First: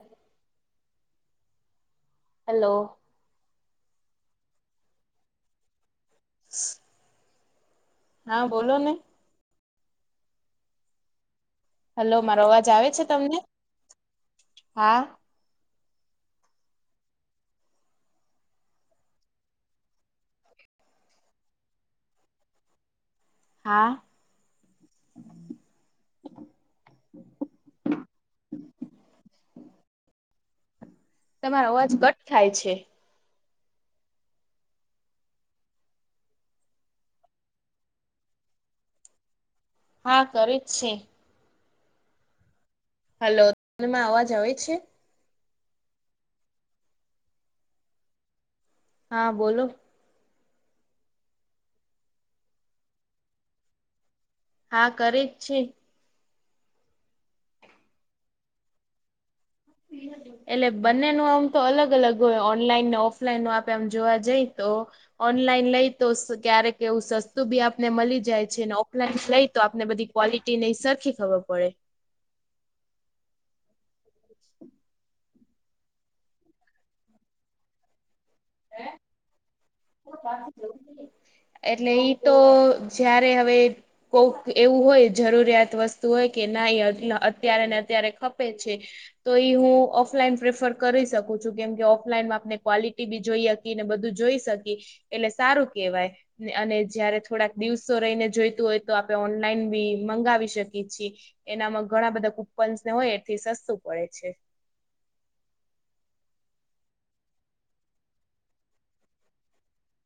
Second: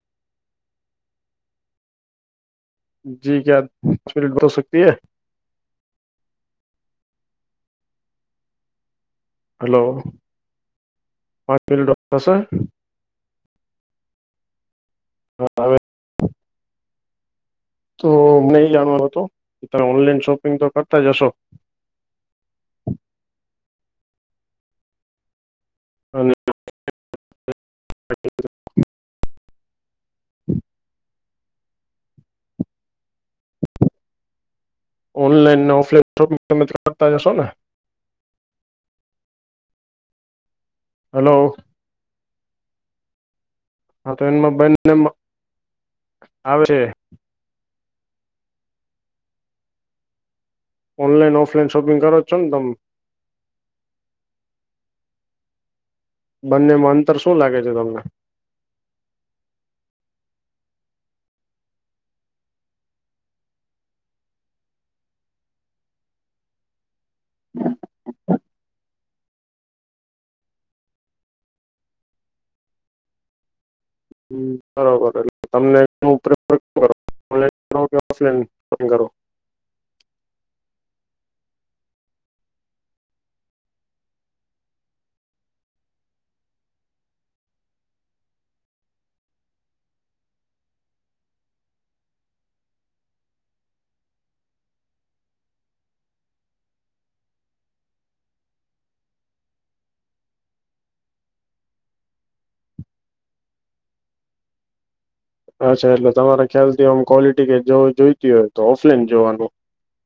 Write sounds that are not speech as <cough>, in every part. હ. હેલો. જી ક્યા મિનટ બતવ સકતીએ. <inaudible> હા બોલોને. હલો. પાંચ મિનિટ હેલો થશે મારો અવાજ આવે છે તમને હા. હા. તો અમને એ જાણવાનો હતો કે તમે ઓનલાઈન શોપિંગ તો કરતાજ હશો. હા. અને તમારો અવાજ કટ થાય છે. ઓનલાઈન ને ઓફલાઈન શોપિંગ તમે કરતા જશો ને. હા કરેજ છે. હલો! હલો! તમાં હા તો અવાજ આવે એમાં છે? બનને <unintelligible> આવે હા બોલો? ઓનલાઇન ઓફલાઇન શોપિંગ કરો છો ને તમે. હા કરેજ છે. બંનેમાં અંતર શું લાગે છે તમને. હમ હ. એટલે બંને ન આમ તો અલગ અલગ હોય ઓનલાઈન ને ઓફલાઈન નું આપે આમ જોવા જઈ તો. ઓનલાઈન લઈ તો ક્યારેક એવું સસ્તું બી આપને મળી જાય છે ઓફલાઈન લઈ તો આપને બધી. ક્વલિટી નની સરખી ખબર પડે. હ બરોબર એટલે તમને એ પ્રફર કરો ઓફલાઈન. હે શોપિંગ કરો એટલે ઈતો જયારે હવે. કોક એવું હોય જરૂરિયાત વસ્તુ હોય કે ના અત્યારે ને અત્યારે ખપે છે. તો એ હું ઓફલાઈન પ્રેફર કરી શકું છું કેમ કે ઓફલાઈનમાં આપણે ક્વલિટી બી જોઈએ. ને બધું જોઈ શકી એટલે સારું કેવાય. અને જયારે થોડાક દિવસો રહીને જોઈતું હોય તો આપણે ઓનલાઈન બી મંગાવી શકીએ છીએ. એનામાં ઘણા બધા કુપન્સને હોય એથી સસ્તું પડે છે. અચ્છા એટલે તમારે ખ્યાલથી આમ ક્વોલિટી કે જોઈતી હોય તો ઓફલાઈન જોવાનું.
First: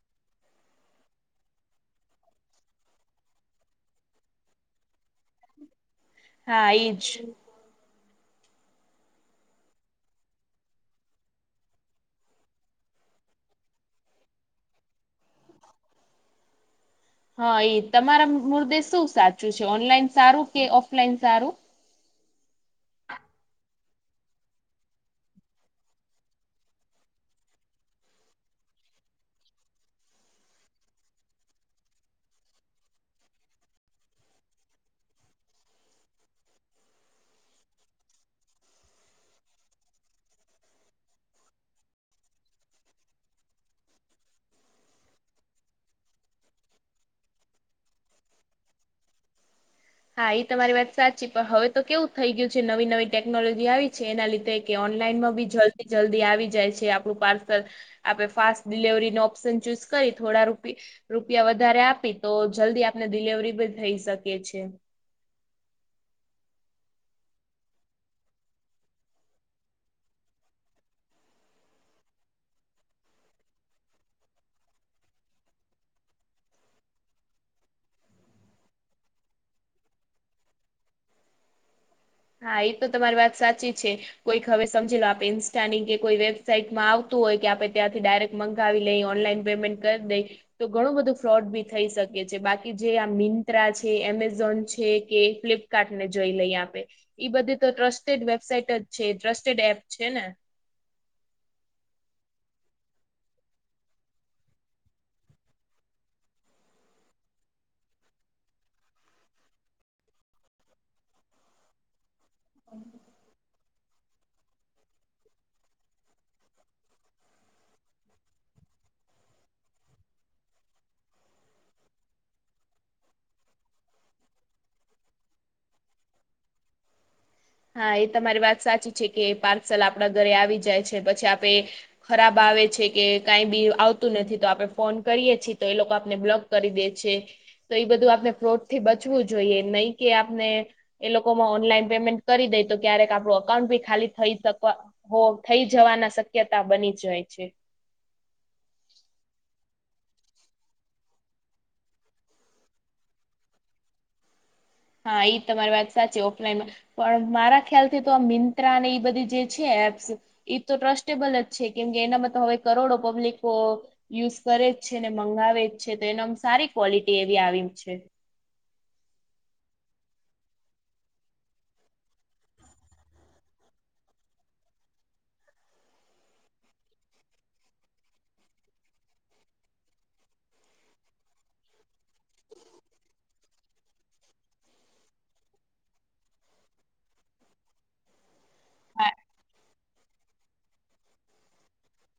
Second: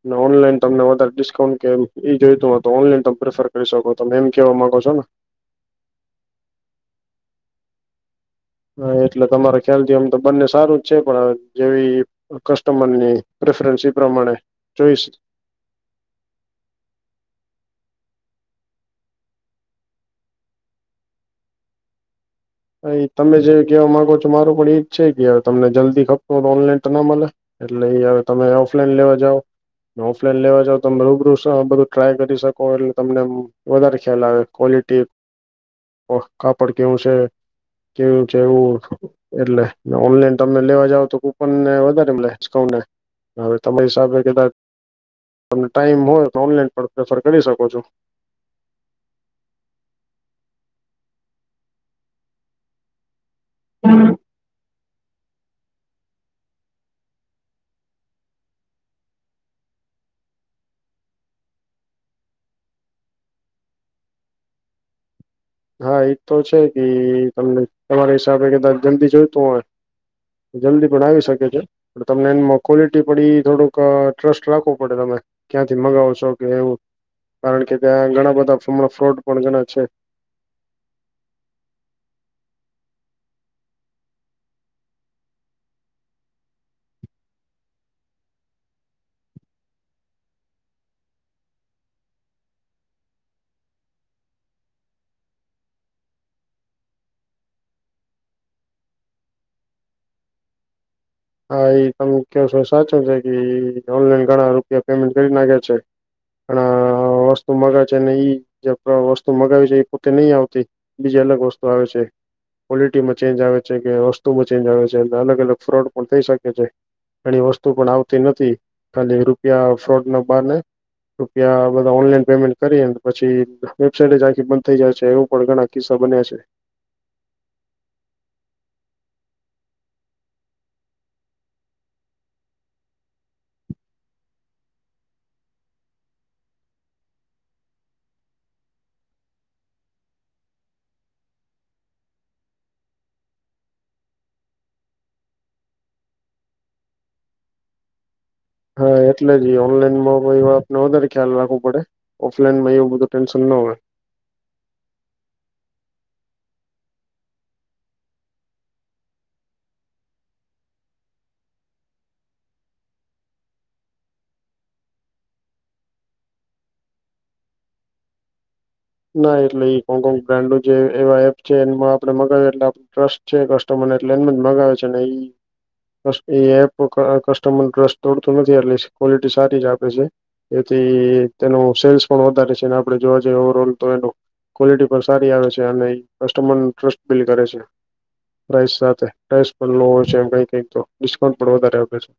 ને ઓનલાઈન તમને વધારે ડિસ્કાઉન્ટ કે એ જોઈતું હોય તો ઓનલાઈન તમે પ્રેફર કરી શકો. તમે એમ કેવા માંગો છોને? હા ઈજ! હા એટલે તમારા ખ્યાલથી આમ તો બંને સારું જ છે પણ, જેવી કસ્ટમરની પ્રેફરન્સ એ પ્રમાણે ચોઈસ હા એ તમારા મૃર્દે શું સાચું છે ઓનલાઈન સારું કે ઓફલાઈન સારું. હા ઈ તમે જે કેહેવા માંગો છો મારું પણ ઈ જ છે કે, તમને જલ્દી ખપતું <unintelligible> હો ઓનલાઈન તો ના મળે. એટલે ઈ હવે તમે ઓફલાઈન લેવા જાવ ઓફલાઈન લેવા જાવ તમે રૂબરૂ બધું ટ્રાય કરી શકો એટલે તમને વધારે ખ્યાલ આવે. ક્વોલિટી કાપડ કેવું છે? કેવું કેવું? <unintelligible> એટલે ઓનલાઈન તમે લેવા જાવ તો કુપન ને વધારે મલે ડીકાઉન્ટ હવે તમારી હિસાબે કદાચ તમને ટાઈમ હોય તો ઓનલાઈન પણ પ્રેફર કરી શકો છો. હા એ તો તમારી વાત સાચી. પણ, હવે તો કેવું થઈ ગયું છે, નવી નવી ટેકનોલોજી આવી છે એના લીધે કે ઓનલાઈનમાં બી જલ્દી જલ્દી આવી જાય છે આપણું પાર્સલ આપણે ફાસ્ટ ડિલવરીનો ઓપ્શન ચૂઝ કરી થોડા રૂપી રૂપિયા વધારે આપી તો જલ્દી આપને ડિલવરી બી થઈ શકે છે. હા એજ તો છે કે તમને તમારા હિસાબે કદાચ જલ્દી જોઈતું હોય જલ્દી પણ આવી શકે છે. પણ તમને એમાં ક્વોલિટી પડી થોડુંક ટ્રસ્ટ રાખવો પડે તમે ક્યાંથી મંગાવો છો કે એવું. કારણ કે, ત્યાં ઘણા બધા હમણાં ફ્રોડ પણ ઘણા છે. હા એ તો તમારી વાત સાચી છે. કોઈક હવે સમજી લો આપે ઇન્સ્ટાની કે કોઈ વેબસાાઈટમાં આવતું હોય કે આપણે ત્યાંથી ડાયરેક મંગાવી લઈ, ઓનલાઈન પેમેન્ટ કરી દઈ. તો ઘણું બધું ફ્રોડ બી થઈ શકે છે. બાકી જે આ મિંત્રા છે, એમેઝોન છે, કે ફ્લિપ કાર્ટ ને જોઈ લઈએ આપે. ઈ બધી તો ટ્રસ્ટેડ વેબસાાઈટ જ છે. ટ્રસ્ટેડ એપ છે ને? હા એ તમે કયો છો સાચું બાકી ઓનલાઈન ઘણા રૂપિયા પેમેન્ટ કરી નાખ્યા છે. પણ વસ્તુ મગાવે છે અનેને ઈ જે વસ્તુ મગાવી છે એ પોતે નઈ આવતી. બીજી અલગ વસ્તુ આવે છે. ક્વોલિટીમાં ચેન્જ આવે છે કે, વસ્તુમાં ચેન્જ આવે છે, અને અલગ અલગ ફ્રોડ પણ થઈ શકે છે. ઘણી વસ્તુ પણ આવતી નથી. ખાલી રૂપિયા ફ્રોડ ના બાને રૂપિયા બધા ઓનલાઈન પેમેન્ટ કરીએ. પછી વેબસાઇટ જ આખી બંધ થઈ જાય છે, એવું પણ ઘણા કિસ્સા બન્યા છે. હા એ તમારી વાત સાચી છે કે પાર્સલ આપણા ઘરે આવી જાય છે પછી આપે ખરાબ આવે છે કે કાંઈ બી આવતું નથી તો આપડે ફોન કરીએ છીએ તો એ લોકો આપને બ્લોક કરી દે છે. તો એ બધું આપણે ફ્રોડ થી બચવું જોઈએ. નહીં કે આપને એ લોકોમાં ઓનલાઈન પેમેન્ટ કરી દઈ તો ક્યારેક આપડું અકાઉન્ટ ભી ખાલી થઈ શક હો થઈ જવાના શક્યતા બની જાય છે. હા એટલે જ ઓનલાઈનમાં આપણે એ વાત નો વધારે ખ્યાલ રાખવો પડે. ઓફલાઈન માં એવું બધું ટેન્શન ના હોય. હા એ તમારી વાત સાચી ઓફલાઈનમાં પણ મારા ખ્યાલથી તો આ મિંત્રા અને એ બધી જે છે એપ્સ એ તો ટ્રસ્ટેબલ જ છે. કેમ કે, એનામાં તો હવે કરોડો પબ્લિકકો યુઝ કરે જ છે, ને મંગાવે જ છે. તો એનો આમ સારી ક્વોલિટી એવી આવી છે. ના એટલે એ હોંગકોંગ બ્રાન્ડ નો જે એવા એપ છે એમાં આપણે મંગાવ્યું એટલે આપ ટ્રસ્ટ છે કસ્ટમર ને એટલે એમ જ મગાવે છે ને એ એ એપ કસ્ટમર ડ્રસ તોડતું નથી એટલે ક્વોલિટી સારી જ આપે છે. એથી તેનું સેલ્સ પણ વધારે છે અને આપડે જોવા જઈએ ઓવરઓલ તો એ ક્વોલિટી પણ સારી આવે છે અને કસ્ટમરનો ટ્રસ્ટ બિલ્ડ કરે છે. પ્રાઇસ સાથે હા પ્રાઇસ પણ લો છે એમ કઈ કઈક તો ડિસ્કાઉન્ટ પણ વધારે આપે છે.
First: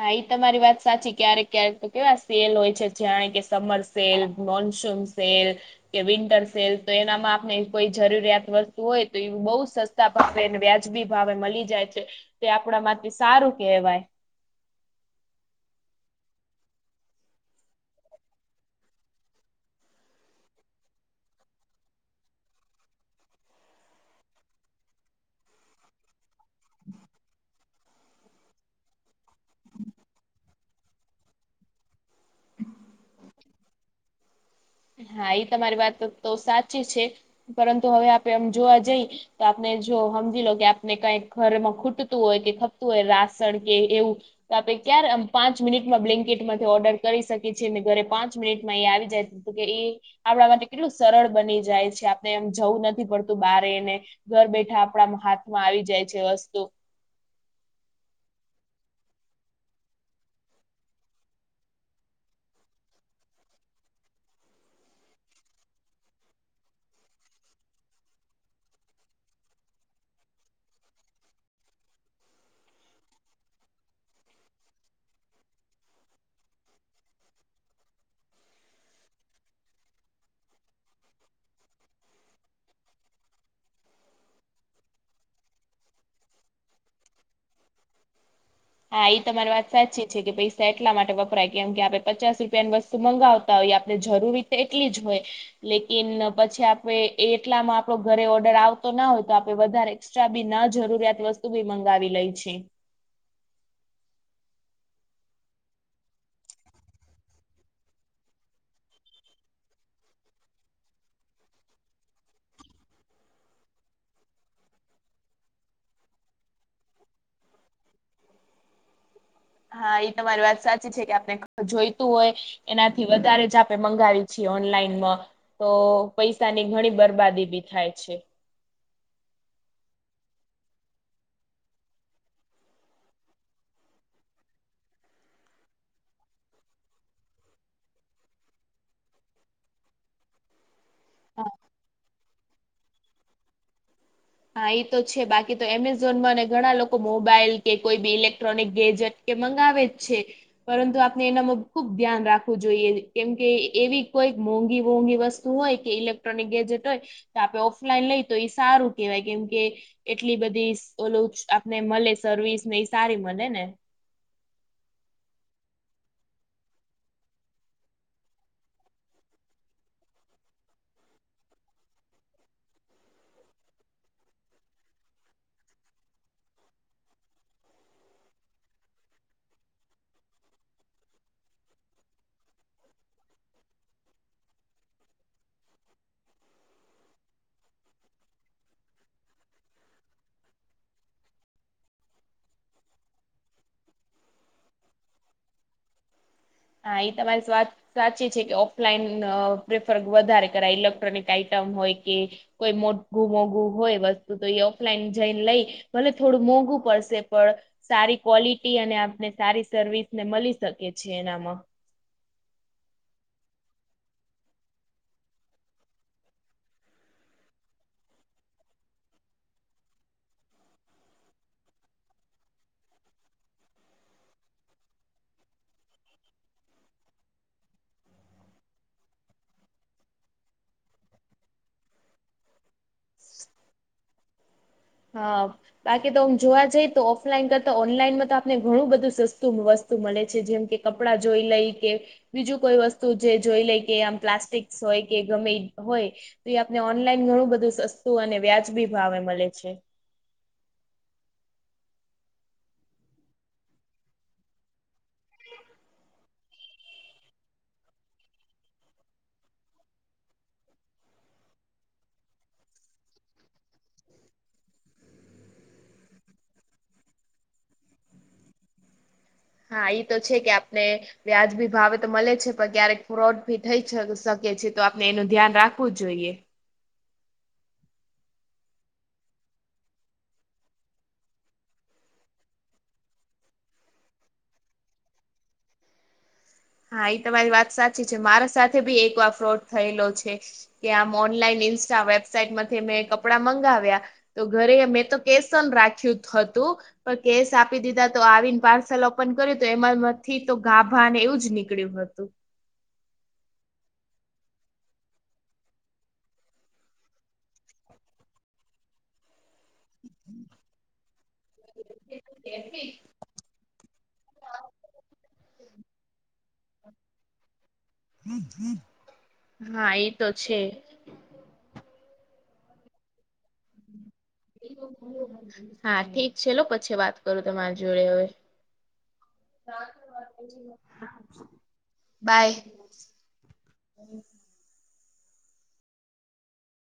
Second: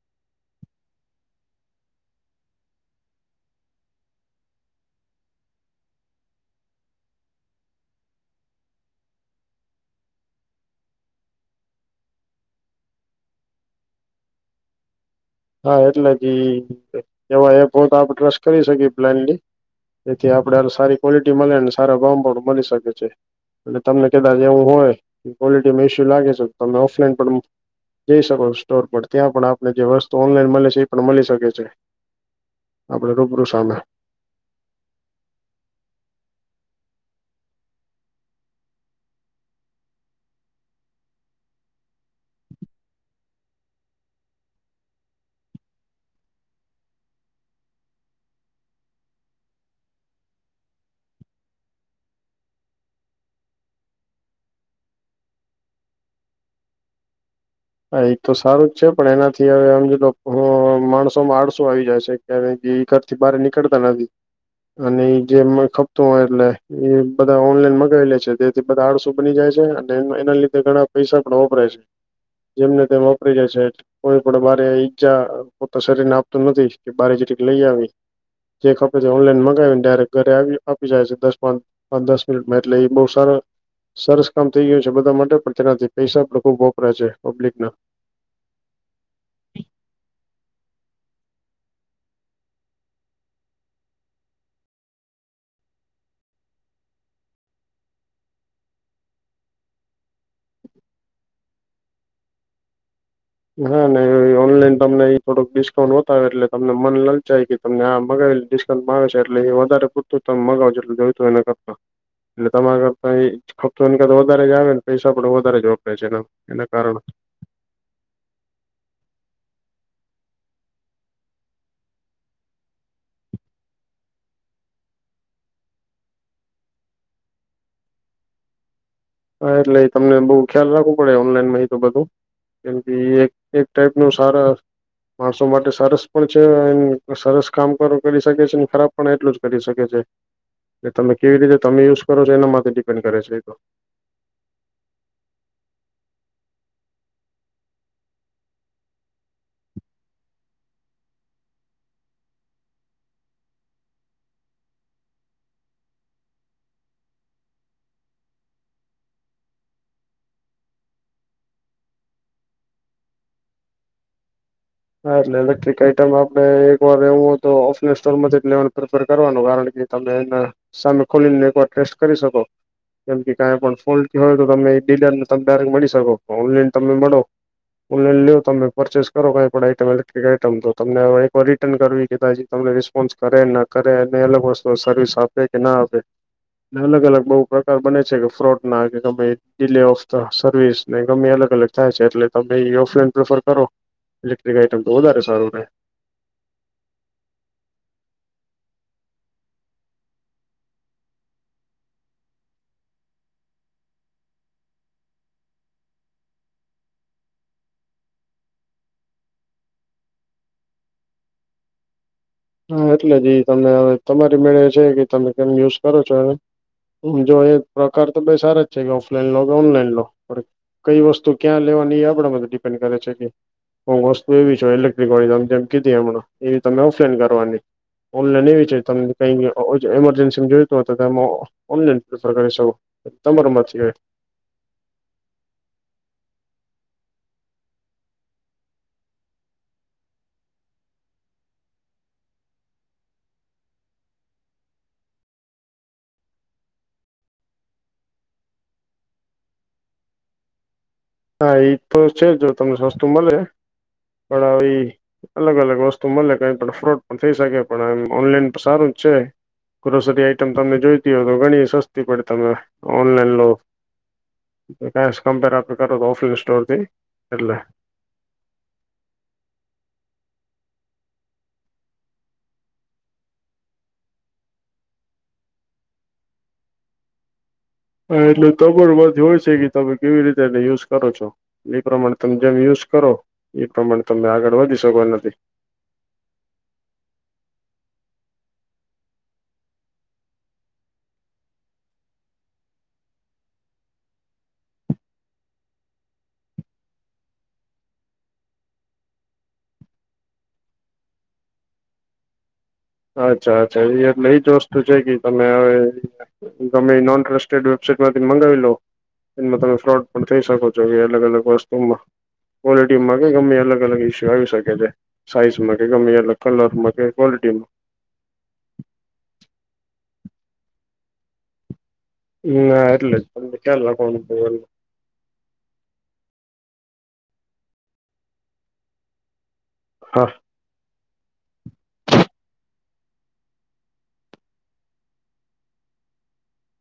હા એ તમારી વાત સાચી ક્યારેક ક્યારેક તો કેવા સેલ હોય છે જાણે કે સમર સેલ મોનસૂન સેલ કે વિન્ટર સેલ તો એનામાં આપણે કોઈ જરૂરિયાત વસ્તુ હોય તો એ બોવ વ્યાજબી ભાવે મળી જાય છે તે આપણા માંથી સારું કેહવાય હા એટલે જે એવા એપ તો આપ ટ્રસ્ટ કરી શકીએ પ્લાન એથી આપડે સારી ક્વોલિટી મળે ને સારા ગામ પણ મળી શકે છે. એટલે તમને કદાચ એવું હોય ક્વોલિટીમાં ઇસ્યૂ લાગે છે. તમે ઓફલાઈન પણ જઈ શકો છો સ્ટોર પર ત્યાં પણ આપણે જે વસ્તુ મળે છે એ પણ મળી શકે છે આપડે રૂબરૂ સામે હા એ તમારી વાત તો સાચી છે પરંતુ હવે આપે આમ જોવા જઈ તો આપને જો સમજી લો કે આપને કઈક ઘરમાં ખૂટતું હોય કે ખપતું હોય રાસણ કે એવું તો આપે ક્યારે પાંચ મિનિટમાં બ્લિંકિટમાંથી ઓર્ડર કરી શકીએ છીએ અને ઘરે પાંચ મિનિટમાં એ આવી જાય. કે એ આપણા માટે કેટલું સરળ બની જાય છે આપણે એમ જવું નથી પડતું બારને ઘર બેઠા આપણા હાથમાં આવી જાય છે વસ્તુ હા એ તો સારું જ છે પણ એનાથી હવે હમજી લો માણસોમાં આળસો આવી જાય છે. ત્યારે તે ઘરથી બહાર નીકળતા નથી. અને એ જે ખપતું હોય એટલે એ બધા ઓનલાઈન મગાવી લે છે તે બધા આડસુ બની જાય છે અને એના લીધે ઘણા પૈસા પણ વપરાય છે. જેમને તેમ વપરાય જાય છે. કોઈ પણ બારે ઈજા પોતા શરીરને આપતું નથી કે બારે જઈન લઈ આવી. જે ખપે છે ઓનલાઈન મગાવીને ડાયરેક્ટ ઘરે આવી આપી જાય છે દસ પાંચ પાંચ દસ મિનિટમાં એટલે એ બહુ સારા સરસ કામ થઈ ગયું છે બધા માટે પણ તેનાથી પૈસા પણ ખુબ વપરાય છે પબ્લિકના હા એ તમારી વાત સાચી છે કે પૈસા એટલા માટે વપરાય કેમ કે આપડે પચાસ રૂપિયાની વસ્ત વસ્તુ મંગાવતા હોયએ આપણે જરૂરી તો એટલી જ હોય લેકિન પછી આપે એટલામાં આપડો ઘરે ઓર્ડર આવતો ના હોય તો આપડે વધારે એક્સ્ટ્રાબી ના જરૂરિયાત વસ્તુ બી મંગાવી લે છે. નાા ના ઓનલાઈન તમને એ થોડુક ડિસ્કાઉન્ટ બતાવે એટલે તમને મન લલચાય તમને આ મગાવે ડિસ્કાઉન્ટ માગે છે એટલે એ વધારે પૂરતું તમે મગાવો એટલે જોય તો એને કર એટલે તમારે <unintelligible> વધારે જ આવે ને પૈસા પણ વધારે જ વપરાય છે એના એના કારણે હા એ તમારી વાત સાચી છે કે આપને જોઈતું હોય એનાથી વધારે જ આપે મંગાવી છીએ ઓનલાઈનમાં તો પૈસાની ઘણી બરબાદી બી થાય છે. હા એટલે તમને બહુ ખ્યાલ રાખવું પડે ઓનલાઈનમાં એ તો બધું કેમ કે એ એક ટાઈપનું સારા માણસો માટે સરસ પણ છે સરસ કામ કર કરી શકે છે ખરાબ પણ એટલું જ કરી શકે છે. <inaudible> એ તમે કેવી રીતે તમે યુઝ કરો છો એના માટેથી ડિપેન્ડ કરે છે એ તો. હા એ તો છે બાકી તો એમેઝોનમાં ઘણા લોકો મોબાઈલ કે કોઈ બી ઇલેક્ટ્રોનિક એજેટ. કે મંગાવે જ છે. પરંતુ આપણે એનામાં ખુબ ધ્યાન રાખવું જોઈએ કેમકે એવી કોઈ મોંઘી મોંઘી વસ્તુ વસ્તુ હોય કે ઇલેક્ટ્રોનિક ગેજેટ હોય તો આપણે ઓફલાઈન લઈ તો એ સારું કેવાય કેમ કે એટલી બધી ઓલ આપને મળે સર્વિસ ને એ સારી મળે ને. હા એટલે ઇલેક્ટ્રિક આઈટમ આપડે એક વાર એવું હોય તો ઓફલાઈન સ્ટોર માં જ લેવાનું પ્રેફર કરવાનું કારણ કે. તમે એના સામે ખોલીને એકવાર ટેસ્ટ કરી શકો. કેમ કે કાંઈ પણ ફોલ્ટ હોય તો તમે ડીલરને તમે ડાયક્ટ મળી શકો ઓનલાઈન તમે મળો. ઓનલાઈન લ લો તમે પ પરચેસ કરો કાઈ. આઈટમ લેક્ટ્ર આઈટમ તો તમને એકર રિટર્ન કરવી કેાી તમને રિસ્પોન્સ કરેને. કરે અને અલગ વસ્તુ સર્વિસ આપે કે ના આપે. અલગ અલગ બહુ પ્રકાર બને છે કે ફ્રોડ ના કે ગમે ડીલે ઓફ ધ સર્વિસ ને ગમે અલગ અલગ. થાય છે એટલે તમે એ ઓફલાઈન પ્રેફર કરો. ઇક્ટ્રિક આઇટમ તો વધારે સારે. હા એ તમારી સ્વાત. સાચી છે કે ઓફલાઈન પ્રેફર વધારે કરાય ઇલેક્ટ્રોનિક આઈટમ હોય કે. કોઈ મોઘું મોઘું હોય વસ્તુ તો એ ઓફલાઈન જઈને લઈ. ભલે થોડું મોંઘું પડશે પણ. સારી ક્વોલિટી અને આપને સારી સર્વિસને મળી શકે છે એનામાં. હા એટલે જ તનેવે તમારી મેળે છે કે તમે કેમ યુઝ કરો છો એ. જો એ પ્રકાર તો ભ સારા જ છે કે ઓફલાઈન લો કે ઓનલાઈન લો. કઈ વસ્તુ ક્યાં લેવાની એ આપડા મ ડિપેન્ડ કરે છે કે. હ વસ્તુ એવી છેય ઇલેક્ટ્રિક વાળી ત જેમ કીધી હમણાં એવીમે ઓફલાઈન કરવાની. ઓલા નહી વિચાર્યું તમને કઈ એમરજન્સી જોઈતું હો હત તો એ. ઓનલાઈન પ્રફર કરી શકો તમારો માંથી હોય. હા બાકી તો હમ જોવા જઈ તો ઓફલાઈન કરતા ઓનલાઈનમાં તો આપને ઘણું બધું સસ્તું વસ્તુ. વસ્તુ મળે છે જેમ કે કપડાં જોઈ લઈ કે. બીજું કોઈ વસ્તુ જે જોઈ લે કે આમ પ્લાસ્ટિક્સ હોય કે ગમે હોય. તો એ આપને ઓનલાઈન ઘણું બધું સસ્તું અને વ્યાજબી ભાવે મળે છે. હા એજ તો છે જો તમને સસ્તું મળે પણ આવી. અલગ અલગ વસ્તુ મળે કઈ પણ ફ્રોડ પણ થઈ શકે પણ આ ઓનલાઈન પણ સારુંજ છે. ગ્રોસરી આઈટમ તમને જોઈતી હોય તો ઘણી સસ્તી પડે તમે ઓનલાઈન લો. ક કમ્પેર આપ કરતો ઓફિ સ્ટોરથી એટલે. હા એઈ તો છે કે આપને. વ્યાજબી ભાવે તો મળે છે પણ ક્યારેક ફ્રોડ ભી થઈ શકે છે તો આપને એનું ધ્યાન રાખવું જોઈએ. હા એટલે તમાબર બધ હોય છે કે તમે કેવી રીતે એને યુઝ કરો છો. એ પ્રમાણે તમે જેમ યુઝ કરો એ પ્રમાણે તમે આગળ વધી શકો એ નથી. હા એ તમારી વાત સાચી છે મારા સાથે ભી એકવાર ફ્રોડ થયેલો છે. કે આમ ઓનલાઈન ઈન્સ્ટા વેબસાાઈટ માંથી મેં કપડા મંગાવ્યા. તો ઘરે મેં તો કેસન રાખ્યું હતું. પણ કેશ આપી દીધા તો આવીને પાર્સલ ઓપન કર્યું તો એમાં નથી તો ગાભાને એવુંજ. નીકળ્યું હતું. અચ્છા અચ્છા એ એટલે એજ વસ્તુ છે કે તમે હવે. તમે નોન ટ્રસ્ટેડ વેબસાાઈટમાંથી મગાવી લો એમાં તમે. ફ્રોડ પણ થઈ શકો છો કે અલગ અલગ વસ્તુમાં ક્વોલિટીમાં કે ગમે અલ અલગ ઇસ્ય. આવી શકે છે સાઈઝમાં કે ગમે એટલે કલર માં કે ક્વોલિટી માં. હા એતો છે. હ ના એટલે જ તમને ક્યાલ લખવાનું. હા ઠીક છે લો પછી વાત કરું તમારી જોડે હવે. હા બાય.